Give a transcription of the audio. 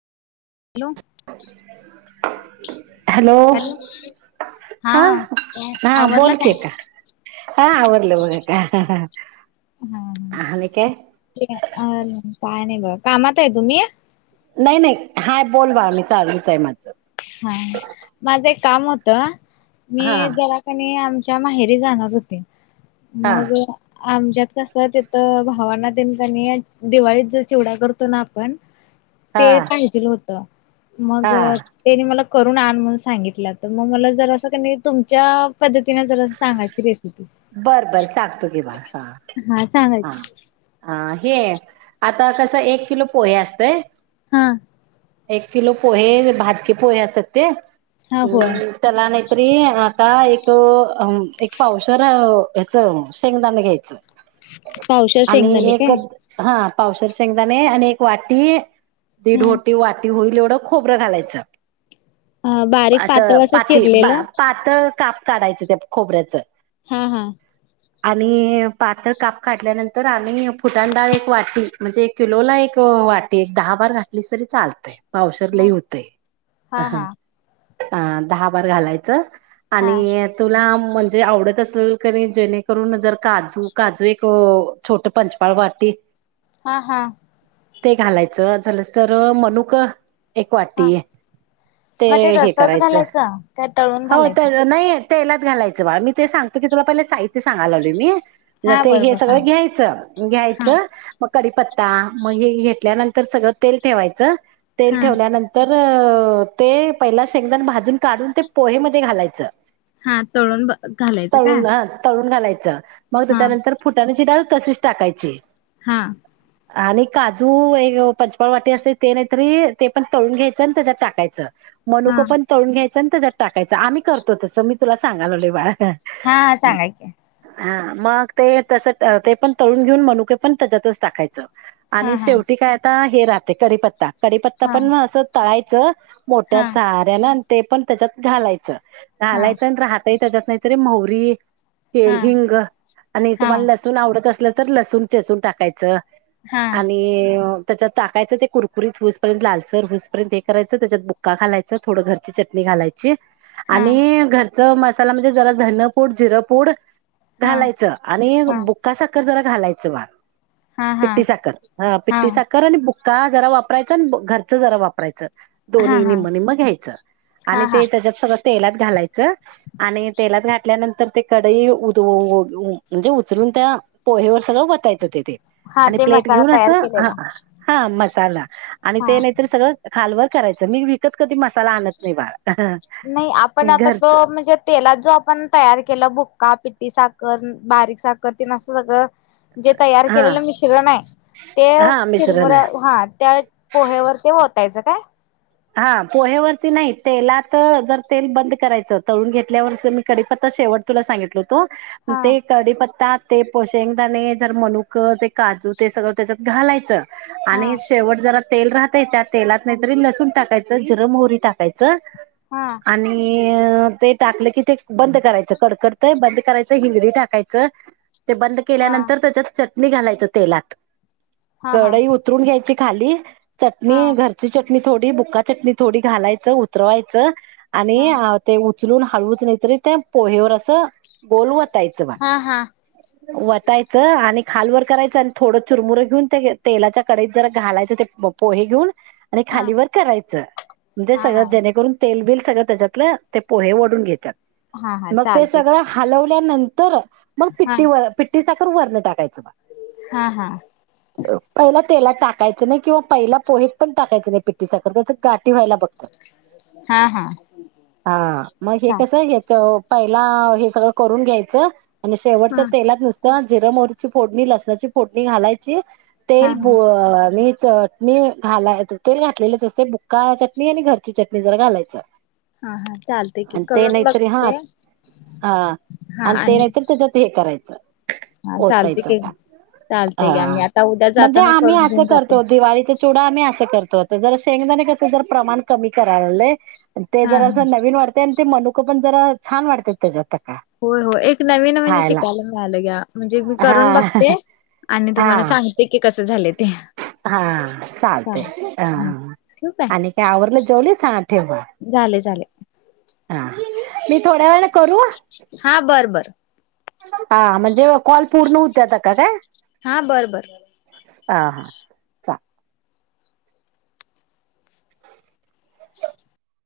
Hello, hello [unintelligible] हा काय हा आवरलं काय बोलकी, हा आवरलं बघ आता. आणि काय? ठीक आहे, अ काय नाही बघा, कामात आहे तुम्ही? नाही नाही, हाय बोल मामी चालूच आहे माझं. हा माझं एक काम होतं, हा मी जराका नाही आमच्या माहेरी जाणार होती. हा मग आमच्यात कसं तेथ भावना देननी दिवाळीत ज चिवडा करतो ना आपण हा ते पाहिजे होत मग हा त्यांनी मला करून आण म्हणून सांगितलं तर मग मला जर असं क तुमच्या पद्धतीने जर अस सांगायची रेसिपी बर बर सांगतो की बाळ हा हा सांगायची हा हे आता कसं एक किलो पोहे असतय हा एक किलो पोहे भाजकीे पोहे असतात ते हा होय हम्म त्याला नाहीतरी आता एक अ एक पावशवर ह्याचं शेंगदाण घ्यायचं पावशेर आणि शेंगदाणे एक काय? हा पावसार शेंगदाणे आणि एक वाटी दीड हम्म. होटी वाटी होईल एवढं खोबरं घालायचं अ बारीक असं पातळ पाती चिरलेलं पातळ काप काढायचं त्या खोबऱ्याचं हा हा आणि पात्र काप काढल्यानंतर आणि फुटाण डाळ एक वाटी म्हणजे एक किलोला एक वाटी एक दहा बार घटली तरी चालते पावसर ह लही होते हा हा दहा बार घालायचं हा आणि तुला म्हणजे आवडत असेल करी जेने करून जर काजू काजू एक छोट पंचपाळ वाटी हा हा ते घालायचं झालं तर मणुक एक हा. वाटी आहे ते मग हे तसच करायचं घालायचं काय तळून हो घालायचं? तर नाहीय तेलात घालायचं बा मी ते सगतो की तुला पहिला साहित्य सांाय लावले मी न हा ते हे बरोबर हा सगळं घ्यायचं हा घ्यायचं मग कीपत्ता मग हे घेतल्यानंतर सगळं तेल ठेवायचं तेल हा ठेवल्यानंतर तर ते पहिला शेंगदाण भाजून काढून ते पोहेमध्ये घालायचं हा तोळून ब तळून हा तळून घालायचं मग हा त्याच्यानंतर फुटाण्याची डाळ तशीच टाकायची हा आणि काजू एक पंचपाळ वाटी असते ते नाहीतरी ते पण तळून घ्यायचं आणि त्याच्यात टाकायचं हा मनुकं पण तळून घ्यायचं त्याच्यात टाकायचं आम्ही करतो तसं मी तुला सांगाल बा हा हा सांगा की हा मग ते तस ते पण तळून घेऊन मनुके पण त्याच्यातच टाकायचं हा आणि हा हा. शेवटी काय आता हे राहते कडीीपत्ता कडीीपत्ता हा पण असं तळायचं मोठ्या हा झाऱ्यान आणि ते पण त्याच्यात घालायचं हा घालायचं राहत त्याच्यात नाहीतरी म्हरी हा हिंग आणि हा हा तुम्हाला लस लसून आवडत असल तर लसूून चेसून टाकायचं हा आणि त्याच्यात टाकायचं ते कुकुत हऊसपर्यंत लालसर हऊसपर्यंत हेरायचं त्याच्यात बुक्का घालायचं थोड घरची चटणी घालायची हा आणि घरच मसाला म्हणजे जरा धनपूड जिरंपूड हा हा घालायचं आणि बुक्का साखर जरा घालायचं वा हा हा पिट्टी साखर हा पिट्टी साखर आणि ब का जरा वापरायचं आणि घरच जरा वापरायचं हा हा दोन्ही निम्म निम्म घ्यायचं आणि हा ते त्याच्यात सगळं तेलात घालायचं आणि तेलात घातल्यानंतर ते कडई म्हणजे उचलून त्या पोहेवर सगळं बतायचं तेथ हा आणि ते प्लेट मसाला घेऊन तयार असं ह केलेला हा मसाला आणि हा ते नाहीतर सगळं खालवर करायचं मी विकत कधी मसाला आणत नाही बाळा नाही आपण आता तो म्हणजे तेलात जो आपण तयार केला बुक्का पिटी साखर बारीक साखर तिन असं सगळं जे तयार हा केलेलं मिश्रण आहे ते हा मिश्रण चिरमुऱ्या आहे हा त्या पोहे्यावर ते वतायचं काय हा पोहेवरती नाही तेलात जर तेल बंद करायचं तळून घेतल्यावरच मी कडीीपत्ता शेवट तुला सांगितलं होतो हा ते कडीीपत्ता ते पोशंगदाणे जर मनुक ते काजू ते सगळं त्याच्यात घालायचं आणि हा शेवट जरा तेल राहत त्या तेलात नाही तरी लसूून टाकायचं जिरम होरी टाकायचं हा आणि ते टाकलं की ते बंद करायचं कडकडतंय बंद करायचं हिंगडी टाकायचं ते बंद हा केल्यानंतर त्याच्यात चटणी घालायच तेलात हा हा कडई उतरून घ्यायची खाली हा चटणी घरची चटणी थोडी बुक्का चटणी थोडी घालायचं उतरवायचं हा आणि ते उचलून हाळवूच नाहीतरी त्या पोहेवर असं बोलवतायचं बा ह वटयचं आणि खालवरर करायचं आणि थोडं चुरमुरं घेऊन त्या तेलाच्या कडेत जरा घालायचं ते बघ पोहे घेऊन आणि खालीवर करायच म्हणजे हा सळ हा ज तेब सगळ त्याच्यात पोहे वढून घात हा हा मग ते चालते सगळ हलवल्यानंतर मग हा पिट्टी वर पिट्टी साखर वरण टाकायचं बघ हा हा पहिला तेला टाकायचं नाही किंवा पहिला पोहेत पण टाकायचं नाही पिट्टठी साखर त्याच काठी व्हायला बघत हा हा हा मग हे चाल कस घ पहिला हे सगळं करून घ्यायचं आणि हा शेवटच्या तेलात नुसत जिर मोरची फोडणी लसणाची फोडणी घालायची तेल हा हा ब आणि चटणी घालाय ते घातलेलेच असते बुक्का चटणी आणि घरची चटणी जर घालायचं हा हा चालते की आणि ते करून नाहीतरी हा बघते हा आणि ते नाहीत त्याच्यात हे करायचं हा चालते होतायच की का चालते घ्या मी हा आता उद्या म्हणजे जाताना आम्ही करून घेऊन असं जाते. करतो दिवाळी चडा आम्ही असं करतो होत जर शेंगदाणे कस जर प्रमाण कमी कराय ते हा जरा अस हा. नवीन वाढते आणि ते मनुकं पण जरा छान वाढते त्याच्यात का हो हो एक नवीन म्हणजे खायला शिकायला मिळालं ग्या म्हणजे मी हा करून बघते आणि तुम्हाला हा सांगते की कस झालं ते हा चालते चालेल. हा ह ठेवू आणि काय आवरलं जेवली स झाले झाले हा मी थोड्या वेळा करू हा बरं बर हा म्हणजे कॉल पूर्ण होत्याता का का हा बरं बर ह हा चालेल